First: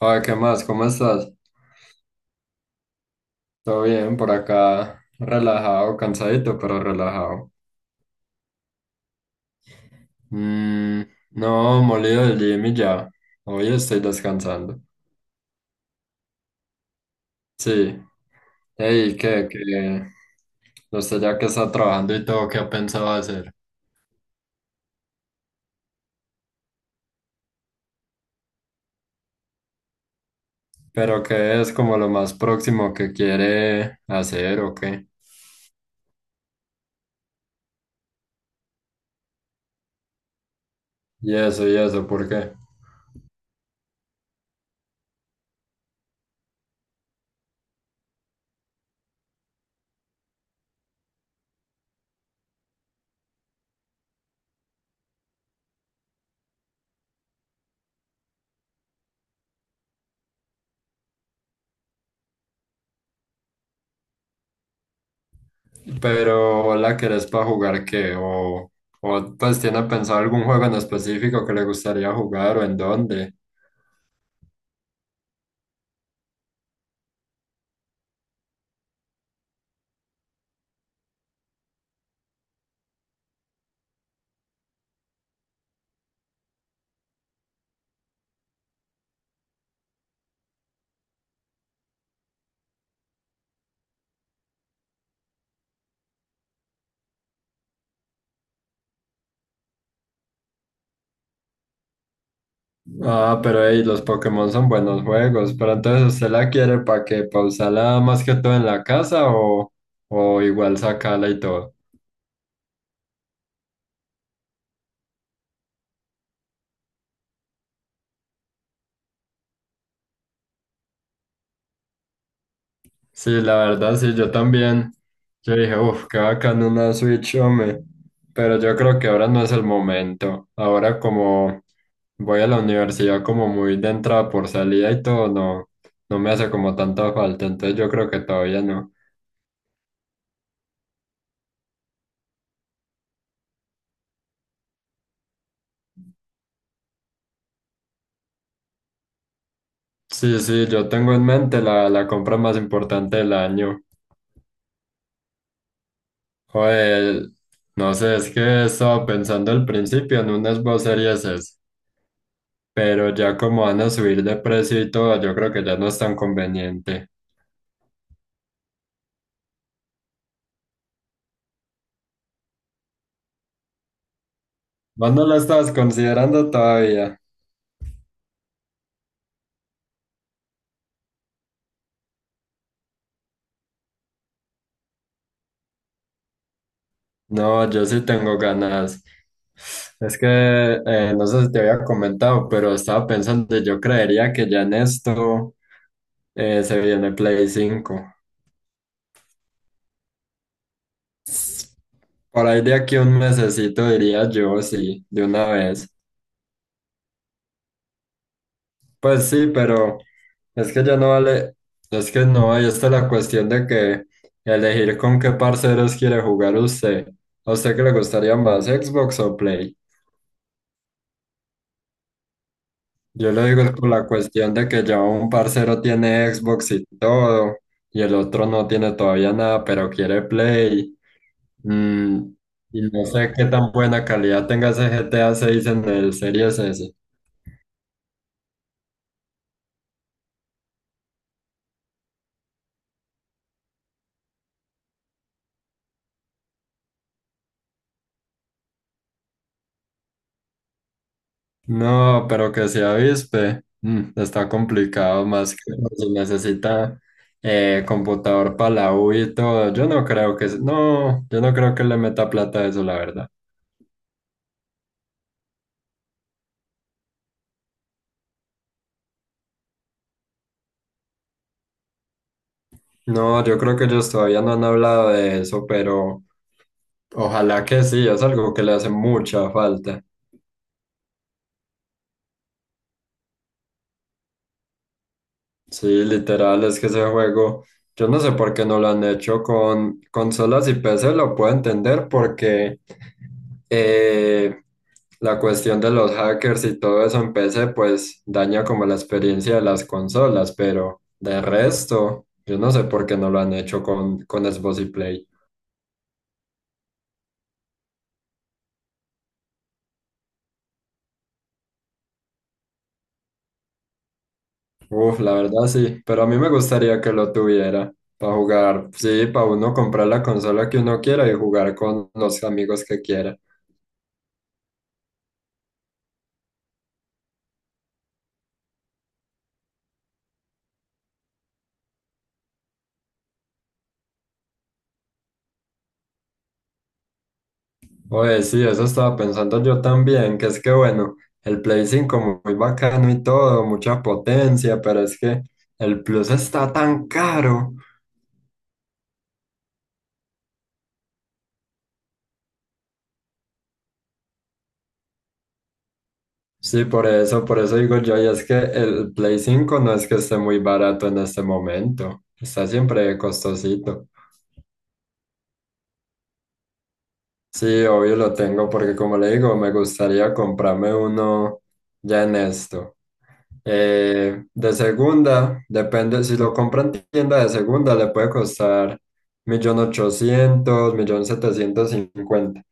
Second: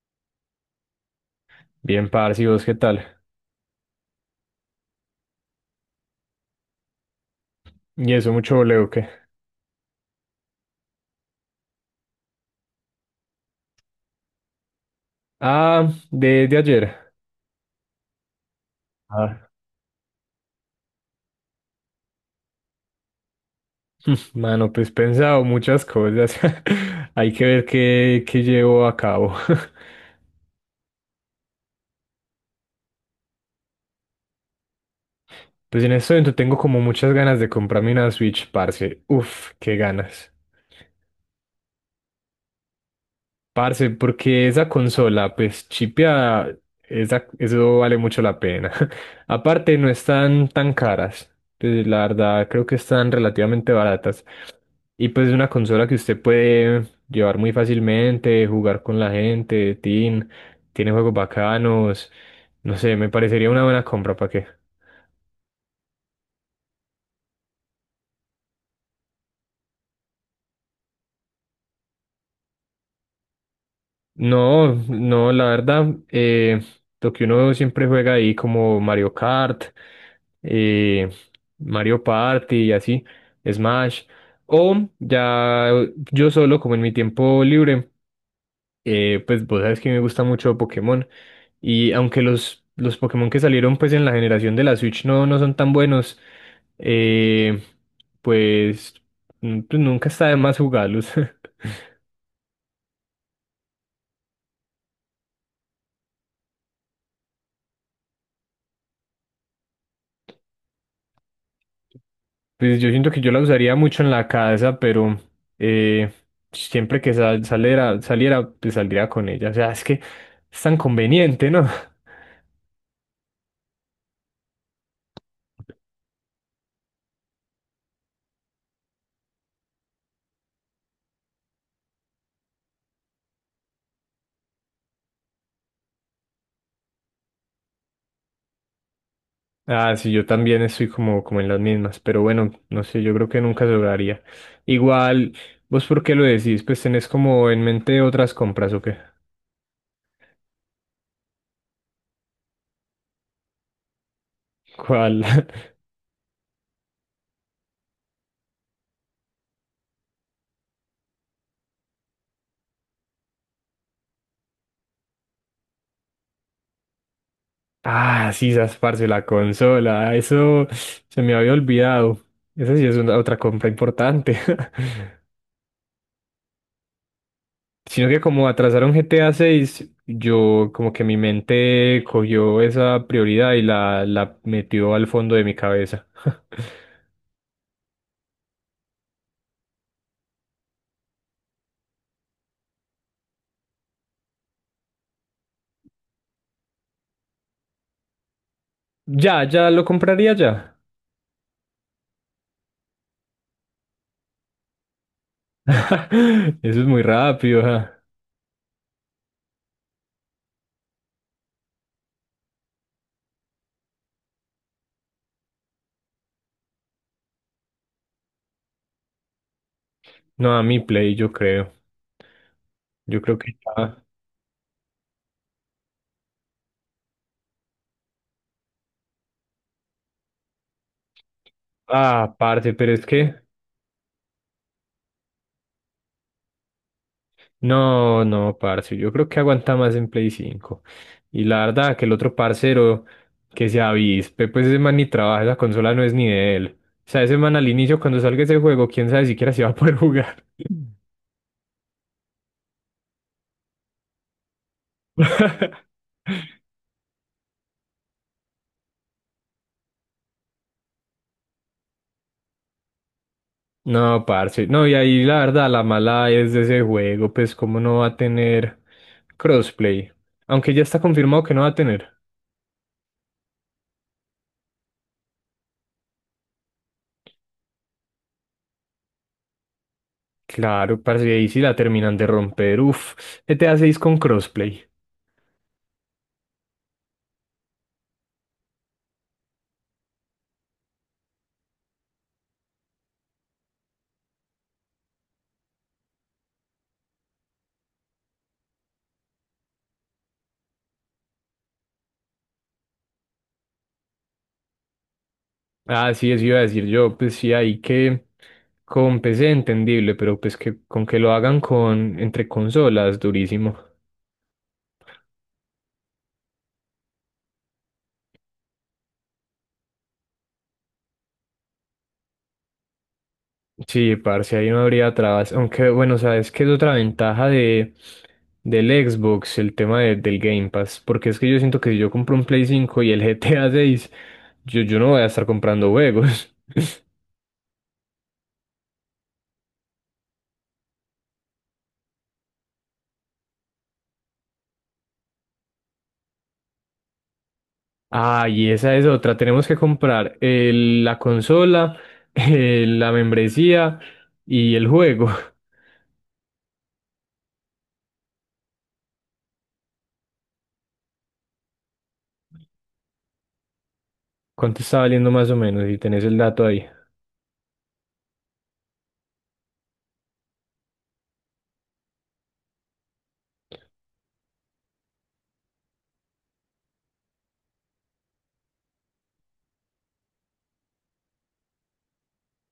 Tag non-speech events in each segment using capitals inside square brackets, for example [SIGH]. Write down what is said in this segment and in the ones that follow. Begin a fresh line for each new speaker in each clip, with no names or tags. Joder, ¿qué más? ¿Cómo estás?
Bien, parce, ¿y vos qué tal?
Todo bien, por acá, relajado, cansadito, pero relajado.
¿Y eso mucho voleo o qué?
Mm, no, molido del gym y ya. Hoy estoy descansando.
De ayer.
Sí. Ey,
Ah,
¿qué? ¿Qué? Usted ya que está trabajando y todo, ¿qué ha pensado hacer?
[LAUGHS] mano, pues pensado muchas cosas. [LAUGHS] Hay que ver qué llevo a cabo. [LAUGHS]
¿Pero qué es como lo más próximo que quiere hacer o qué?
Pues en este momento tengo como muchas ganas de comprarme una Switch, parce. Uf, qué ganas.
Y eso, ¿por qué?
Parce, porque esa consola, pues chipia, esa, eso vale mucho la pena. [LAUGHS] Aparte, no están tan caras. Pues, la verdad, creo que están relativamente baratas. Y pues es una consola que usted puede llevar muy fácilmente, jugar con la gente, teen, tiene juegos bacanos. No sé, me parecería una buena compra, ¿para qué?
Pero ¿la querés para jugar qué? O pues tiene pensado algún juego en específico que le gustaría jugar o en dónde?
No, no, la verdad, lo que uno siempre juega ahí como Mario Kart, eh, Mario Party y así, Smash, o ya yo solo, como en mi tiempo libre, pues vos sabes que me gusta mucho Pokémon, y aunque los Pokémon que salieron pues en la generación de la Switch no son tan buenos, eh, pues, pues nunca está de más jugarlos. [LAUGHS]
Ah, pero hey, los Pokémon son buenos juegos. Pero entonces, ¿usted la quiere para que pausarla más que todo en la casa o igual sacarla y todo?
Pues yo siento que yo la usaría mucho en la casa, pero eh, siempre que saliera, pues saldría con ella. O sea, es que es tan conveniente, ¿no? [LAUGHS]
Sí, la verdad, sí, yo también. Yo dije, uff, qué bacán una Switch, hombre. Pero yo creo que ahora no es el momento. Ahora, como voy a la universidad, como muy de entrada por salida y todo, no, no me hace como tanta falta. Entonces, yo creo que todavía no.
Ah, sí, yo también estoy como, como en las mismas, pero bueno, no sé, yo creo que nunca se lograría. Igual, ¿vos por qué lo decís? Pues tenés como en mente otras compras, ¿o qué?
Sí, sí, yo tengo en mente la compra más importante del año.
¿Cuál? [LAUGHS]
Joder, no sé, es que estaba pensando al principio en unas vocerías, esas, pero ya como van a subir de precio y todo, yo creo que ya no es tan conveniente.
Ah, sí, esas, parce, la consola, eso se me había olvidado. Esa sí es una otra compra importante.
¿Vos no
[LAUGHS]
la estabas considerando todavía?
Sino que como atrasaron GTA 6, yo como que mi mente cogió esa prioridad y la metió al fondo de mi cabeza. [LAUGHS]
No, yo sí tengo ganas. Es que no sé si te había comentado, pero estaba pensando, yo creería que ya en esto se viene Play cinco.
Ya, ya lo compraría ya.
Por ahí de aquí a un mesecito diría yo, sí, de una vez.
[LAUGHS] Eso es muy rápido. Ajá.
Pues sí, pero es que ya no vale, es que no, ahí está la cuestión de que elegir con qué parceros quiere jugar usted. ¿A usted qué le gustaría más, Xbox o Play?
No, a mi Play, yo creo. Yo
Yo
creo
lo
que
digo es por
ya.
la cuestión de que ya un parcero tiene Xbox y todo, y el otro no tiene todavía nada, pero quiere Play. Mm,
Ah, parce,
y
pero es
no sé
que.
qué tan buena calidad tenga ese GTA 6 en el Series S.
No, no, parce, yo creo que aguanta más en Play 5. Y la verdad que el otro parcero que se avispe, pues ese man ni trabaja, esa consola no es ni de él. O sea, ese man al inicio cuando salga ese juego, quién sabe siquiera si va a poder jugar.
No, pero que se avispe, está complicado más que
[LAUGHS]
si necesita computador para la U y todo. Yo no creo que, no, yo no creo que le meta plata a eso, la verdad.
No, parce, no, y ahí la verdad la mala es de ese juego, pues cómo no va a tener crossplay. Aunque ya está confirmado que no va a tener.
No, yo creo que ellos todavía no han hablado de eso, pero ojalá que sí, es algo que le hace mucha falta.
Claro, parce, ahí sí la terminan de romper. Uf, GTA 6 con crossplay.
Sí, literal, es que ese juego, yo no sé por qué no lo han hecho con consolas y PC, lo puedo entender porque eh, la cuestión de los hackers y todo eso en PC, pues daña como la experiencia de las consolas, pero de resto, yo no sé por qué no lo han hecho con Xbox y Play.
Ah, sí, eso iba a decir yo, pues sí, ahí que con PC entendible, pero pues que con que lo hagan con entre consolas, durísimo.
Uf, la verdad sí, pero a mí me gustaría que lo tuviera para jugar, sí, para uno comprar la consola que uno quiera y jugar con los amigos que quiera.
Sí, parce, ahí no habría trabas. Aunque bueno, sabes que es otra ventaja de del Xbox, el tema del Game Pass, porque es que yo siento que si yo compro un Play 5 y el [LAUGHS] GTA 6, yo no voy a estar comprando juegos. [LAUGHS]
Oye, sí, eso estaba pensando yo también, que es que bueno, el Play 5 muy bacano y todo, mucha potencia, pero es que el Plus está tan caro.
Ah, y esa es otra. Tenemos que comprar la consola, [LAUGHS] la membresía y el juego.
Sí, por eso digo yo, y es que el Play 5 no es que esté muy barato en este momento, está siempre costosito.
¿Cuánto está valiendo más o menos? Si tenés el dato ahí.
Sí, obvio lo tengo porque como le digo, me gustaría comprarme uno ya en esto. De segunda, depende, si lo compra en tienda de segunda le puede costar millón millón ochocientos millón setecientos cincuenta.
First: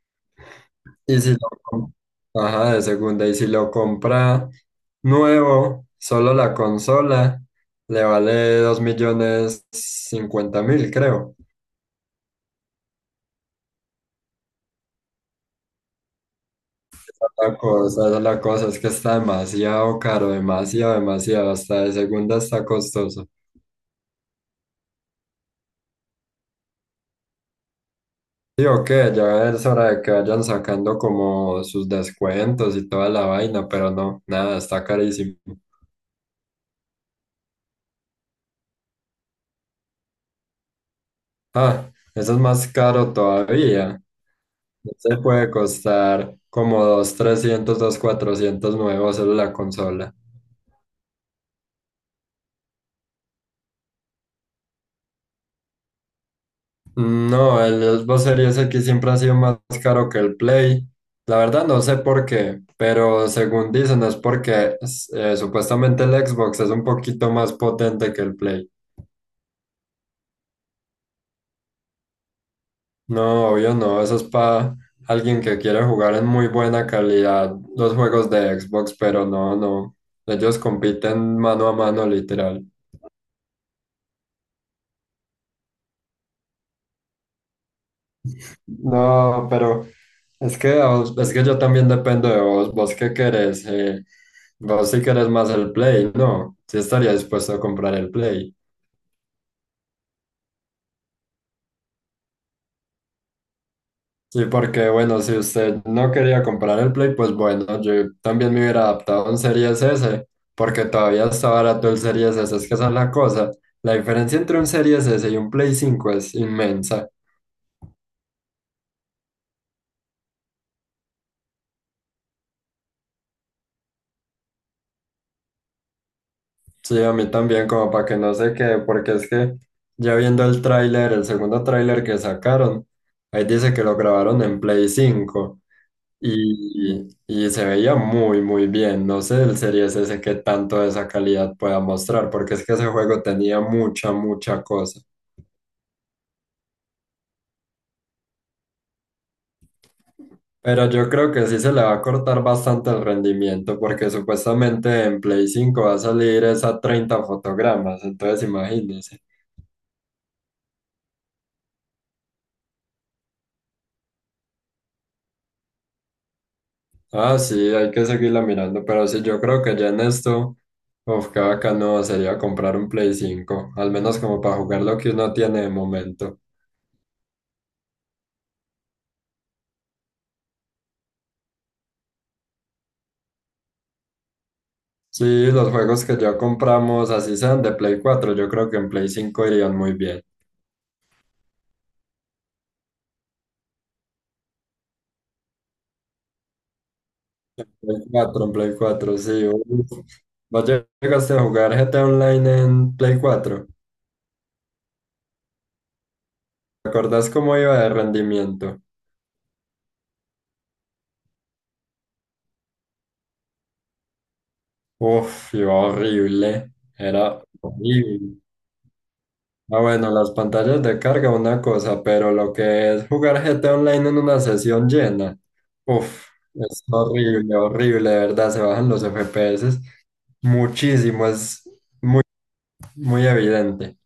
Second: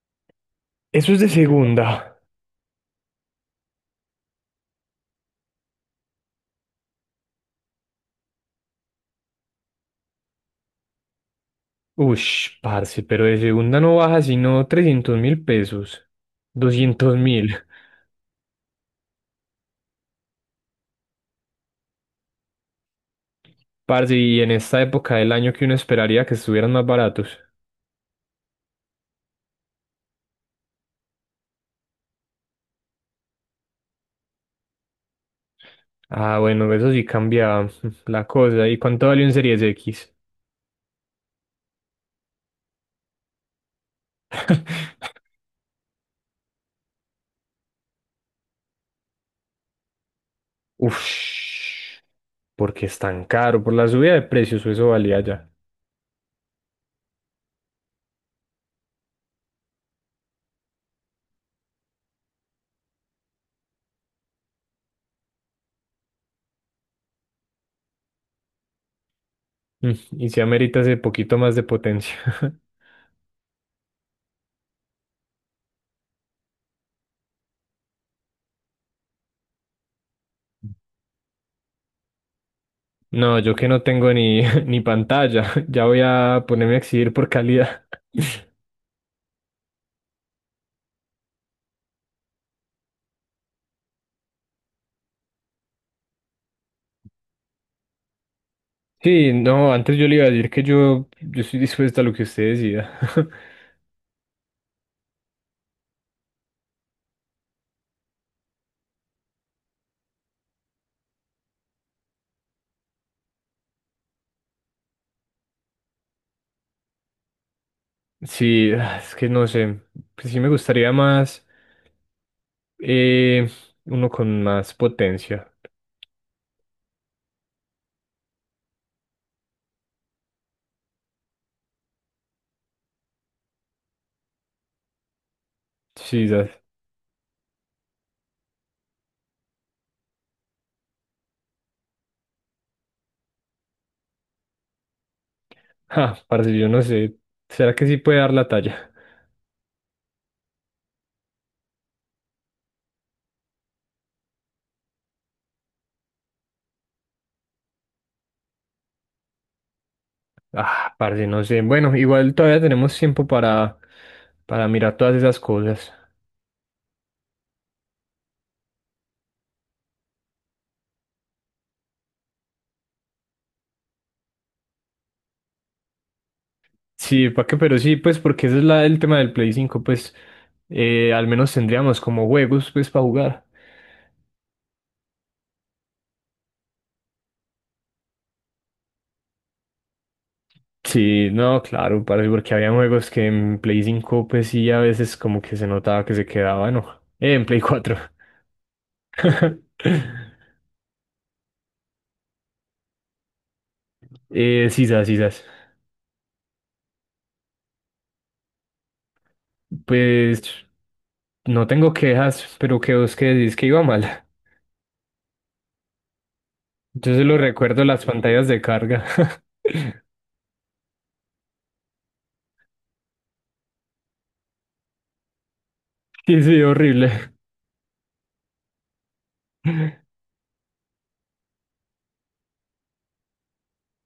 Eso es
Y
de
si
segunda.
ajá, de segunda, y si lo compra nuevo, solo la consola, le vale 2.050.000 creo.
Ush, parce, pero de segunda no baja sino $300.000. 200.000.
La cosa, esa es la cosa, es que está demasiado caro, demasiado, demasiado, hasta de segunda está costoso.
Parce, y en esta época del año que uno esperaría que estuvieran más baratos.
Sí, ok, ya es hora de que vayan sacando como sus descuentos y toda la vaina, pero no, nada, está carísimo.
Ah, bueno, eso sí cambia [LAUGHS] la cosa. ¿Y cuánto valió en Series X?
Ah, eso es más caro todavía. No
[LAUGHS]
se puede costar como 2 300 2 400 nuevos solo la consola.
Ush, porque es tan caro. Por la subida de precios, o eso valía ya. [LAUGHS]
No, el Xbox Series X siempre ha sido más caro que el Play. La verdad no sé por qué, pero según dicen es porque supuestamente el Xbox es un poquito más potente que el Play.
Mm, y si amerita ese poquito más de potencia. [LAUGHS]
No, obvio no, eso es para alguien que quiere jugar en muy buena calidad los juegos de Xbox, pero no, no, ellos compiten mano a mano literal.
No, yo que no tengo ni, [LAUGHS] ni pantalla, [LAUGHS] ya voy a ponerme a exigir por calidad.
No, pero es que es que yo también dependo de vos. ¿Vos qué querés? Vos sí querés más el Play, ¿no? Sí estaría dispuesto a comprar el Play.
Sí, no, antes yo le iba a decir que yo estoy dispuesta a lo que usted decida. [LAUGHS]
Sí, porque bueno, si usted no quería comprar el Play, pues bueno, yo también me hubiera adaptado a un Series S, porque todavía está barato el Series S, es que esa es la cosa. La diferencia entre un Series S y un Play cinco es inmensa.
Sí, ah, es que no sé, pues sí me gustaría más, eh, uno con más potencia.
Sí, a mí también, como para que no se quede, porque es que ya viendo el tráiler, el segundo tráiler que sacaron, ahí dice que lo grabaron en Play cinco
Sí, ya-
y se veía muy, muy bien. No sé el Series S qué tanto de esa calidad pueda mostrar, porque es que ese juego tenía mucha, mucha cosa.
[LAUGHS] ah, parce, yo no sé, ¿será que sí puede dar la talla?
Pero yo creo que sí se le va a cortar bastante el rendimiento, porque supuestamente en Play cinco va a salir esa 30 fotogramas, entonces imagínense.
Ah, parce, no sé, bueno, igual todavía tenemos tiempo para mirar todas esas cosas.
Ah, sí, hay que seguirla mirando, pero sí, yo creo que ya en esto, uf, qué bacano sería comprar un Play cinco, al menos como para jugar lo que uno tiene de momento.
Sí, ¿para qué? Pero sí, pues porque ese es la, el tema del Play 5, pues al menos tendríamos como juegos pues para jugar.
Sí, los juegos que ya compramos, así sean de Play cuatro, yo creo que en Play cinco irían muy bien.
Sí, no, claro, parce, porque había juegos que en Play 5 pues sí a veces como que se notaba que se quedaba, no, eh, en Play 4.
Play cuatro, en Play cuatro, sí.
[LAUGHS]
Uf. ¿Vos llegaste a jugar GTA Online en Play cuatro?
Sisas, sisas.
¿Te acordás cómo iba de rendimiento?
Pues no tengo quejas, pero que vos que decís que iba mal.
Uf, iba horrible,
Yo
era
solo recuerdo las
horrible.
pantallas de carga.
Ah, bueno,
[LAUGHS]
las pantallas de carga, una cosa, pero lo que es jugar GT Online en una sesión llena, uff,
Sí, sí,
es
horrible.
horrible, horrible, de verdad, se bajan los FPS muchísimo, es muy evidente.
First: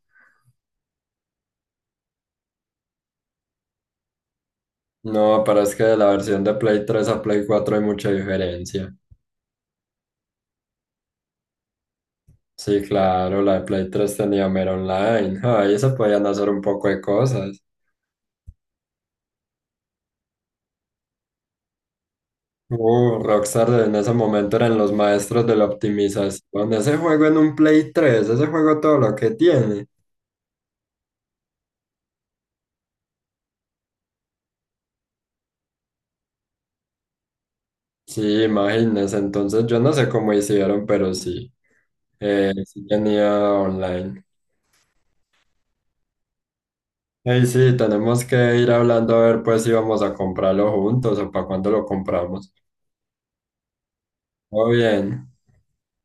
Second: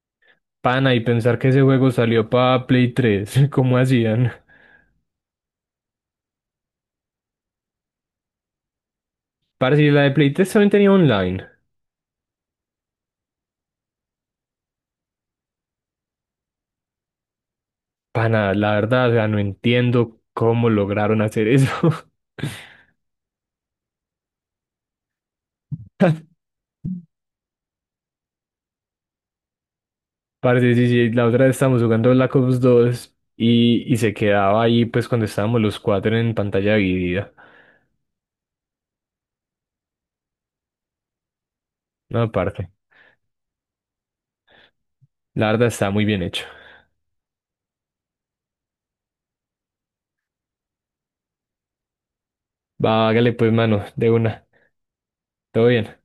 Pana, y pensar que ese juego salió para Play 3. [LAUGHS] ¿Cómo hacían?
No, pero es que de la versión de Play tres a Play cuatro hay mucha diferencia.
Parce, y la de Play 3 también tenía online.
Sí, claro, la de Play tres tenía mero online, ahí se podían hacer un poco de cosas.
Pana, la verdad, o sea, no entiendo cómo lograron hacer eso.
Rockstar en ese momento eran los maestros de la
[LAUGHS]
optimización. Ese juego en un Play tres, ese juego todo lo que tiene.
Parce, sí, sí, la otra vez estábamos jugando Black Ops 2 y se quedaba ahí, pues, cuando estábamos los cuatro en pantalla dividida.
Sí, imagínense. Entonces yo no sé cómo hicieron, pero sí.
No, aparte,
Sí tenía online.
la verdad está muy bien hecho.
Ey, sí, tenemos que ir hablando a ver pues si vamos a comprarlo juntos o para cuándo lo compramos.
Va, hágale, pues, mano, de una.
Todo bien.
Todo bien.